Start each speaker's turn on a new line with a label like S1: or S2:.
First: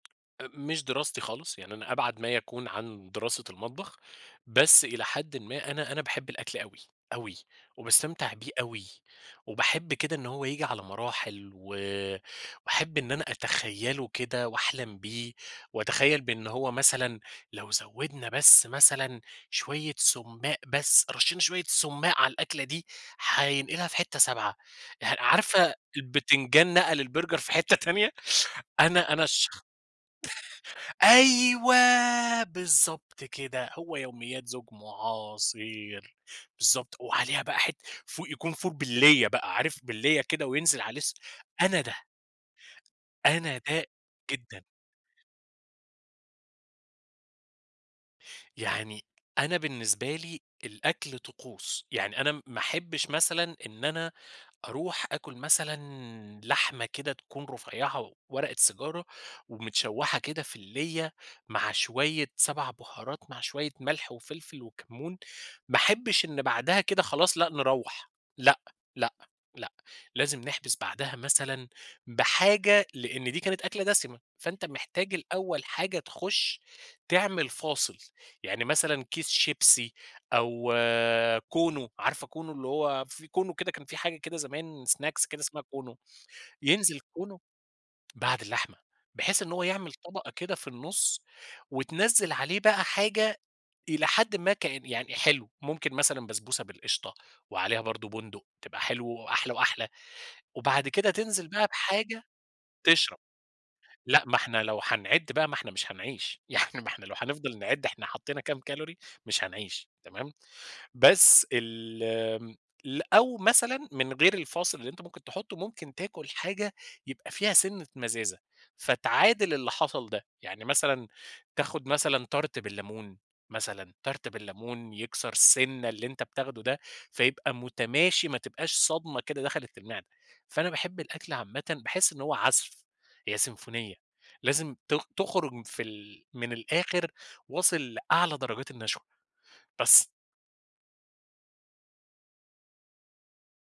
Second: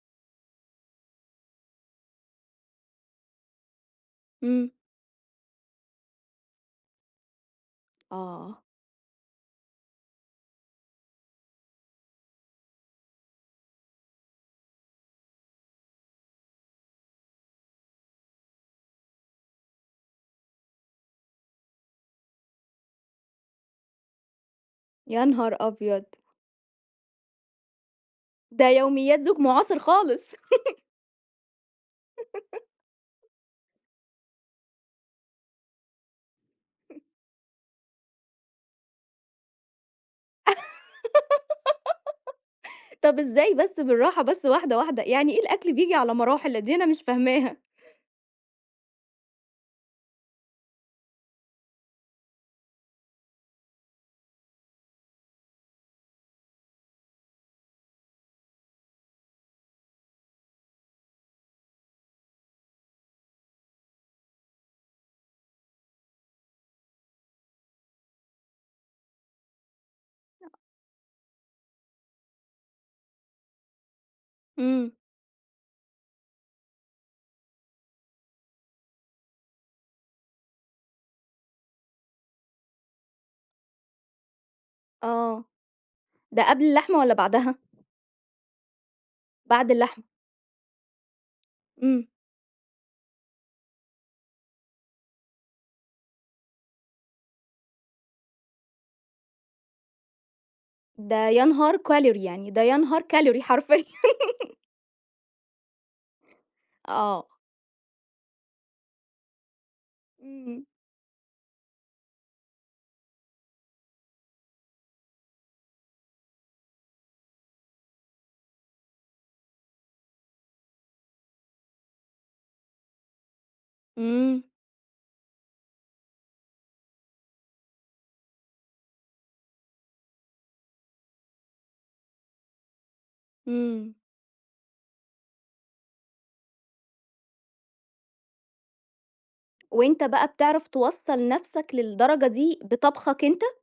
S1: آآ، مش دراستي خالص، يعني أنا أبعد ما يكون عن دراسة المطبخ،
S2: إمم.
S1: بس إلى حدٍّ ما أنا أنا باحِب الأكل أوي، أوي، وباستمتِع بيه
S2: آه.
S1: أوي، وباحِب كده إن هو ييجي على مراحل، وآآ، وأحِب إن أنا أتخيَّله كده وأحلَم بيه، وأتخيَّل بأن هو مثلًا لو زوَّدنا بس مثلًا شوية سُمَّاق بس، رشّينا شوية سُمَّاق على الأكلة دي، هينقِلها في حتّة سابعة، ه
S2: يا نهار
S1: عارفة
S2: أبيض!
S1: البتنجان نقَل البرجر في حتّة تانية؟
S2: ده
S1: أنا
S2: يوميات
S1: أنا
S2: زوج
S1: الشخ
S2: معاصر خالص.
S1: أيوه، بالضبط كده هو يوميات زوج معاصر، بالضبط، وعليها بقى حتّة فول يكون فول باللية بقى، عارف باللية كده وينزل عليه س أنا ده.
S2: طَب إزاي
S1: أنا
S2: بس،
S1: ده
S2: بالراحة بس
S1: جدًا.
S2: واحدة واحدة، يعني إيه الأكل بييجي على مراحل؟ دي أنا مش فاهماها.
S1: يعني أنا بالنسبة لي الأكل طقوس، يعني أنا ما أحبش مثلًا إن أنا أروح آكل مثلًا لحمة كده تكون رفيعة ورقة سيجارة، ومتشوِّحة كده في الليّة مع شوية 7 بهارات مع شوية ملح وفلفل وكمُّون، ما أحبش إن بعدها كده خلاص، لأ نروَّح، لأ، لأ، لأ، لازم
S2: آ
S1: نحبِس بعدها مثلًا بحاجة، لإن دي كانت أكلة دسِمة، فأنتَ
S2: إمم.
S1: محتاج الأول حاجة تخُش تعمل فاصِل، يعني مثلًا كيس شيبسي أو كونو، عارفة كونو؟ اللي هو في كونو كده، كان في حاجة كده زمان سناكس كده
S2: آه،
S1: اسمها كونو،
S2: ده قبل اللحمة
S1: ينزِل
S2: والّا
S1: كونو
S2: بعدها؟
S1: بعد اللحمة بحيث إن هو
S2: بعد
S1: يعمل
S2: اللحمة.
S1: طبقة كده في النُّص،
S2: إمم.
S1: وتنزِّل عليه بقى حاجة إلى حدٍّ ما كان يعني حلو، ممكن مثلًا بسبوسة بالقشطة وعليها برضه بُندُق، تبقى حلو وأحلى وأحلى. وبعد كده
S2: ده يا
S1: تنزِل بقى
S2: نهار
S1: بحاجة
S2: كالوري! يعني ده يا نهار
S1: تشرب.
S2: كالوري حرفيًا.
S1: لأ ما إحنا لو هنعِد بقى، ما إحنا مش هنعيش، يعني ما إحنا لو
S2: آه.
S1: هنفضَل نعِد إحنا حطِّينا كام كالوري مش هنعيش، تمام.
S2: إمم.
S1: بس ال آمم، ل أو مثلًا من غير الفاصِل اللي أنتَ ممكن تحُطُّه، ممكن تاكُل حاجة يبقى فيها سِنَّة مزازة، فتعادَل اللي حصَل ده. يعني مثلًا تاخُد مثلًا تارت بالليمون، مثلًا تارت
S2: إمم.
S1: بالليمون، يكسَر سِنَّة اللي أنتَ بتاخُده ده، فيبقى متماشي ما تبقاش صدمة كده دخَلِّت المعدة. فأنا باحِب الأكل عامةً، باحِس إن هو عزف هي
S2: إمم.
S1: سيمفونية، لازم ت تخرُج في ال من الآخِر واصِل لأعلى درجات النشوة،
S2: وأنت
S1: بس.
S2: بقى بتعرف توصّل نفسك للدرجة دي بطبخك أنت؟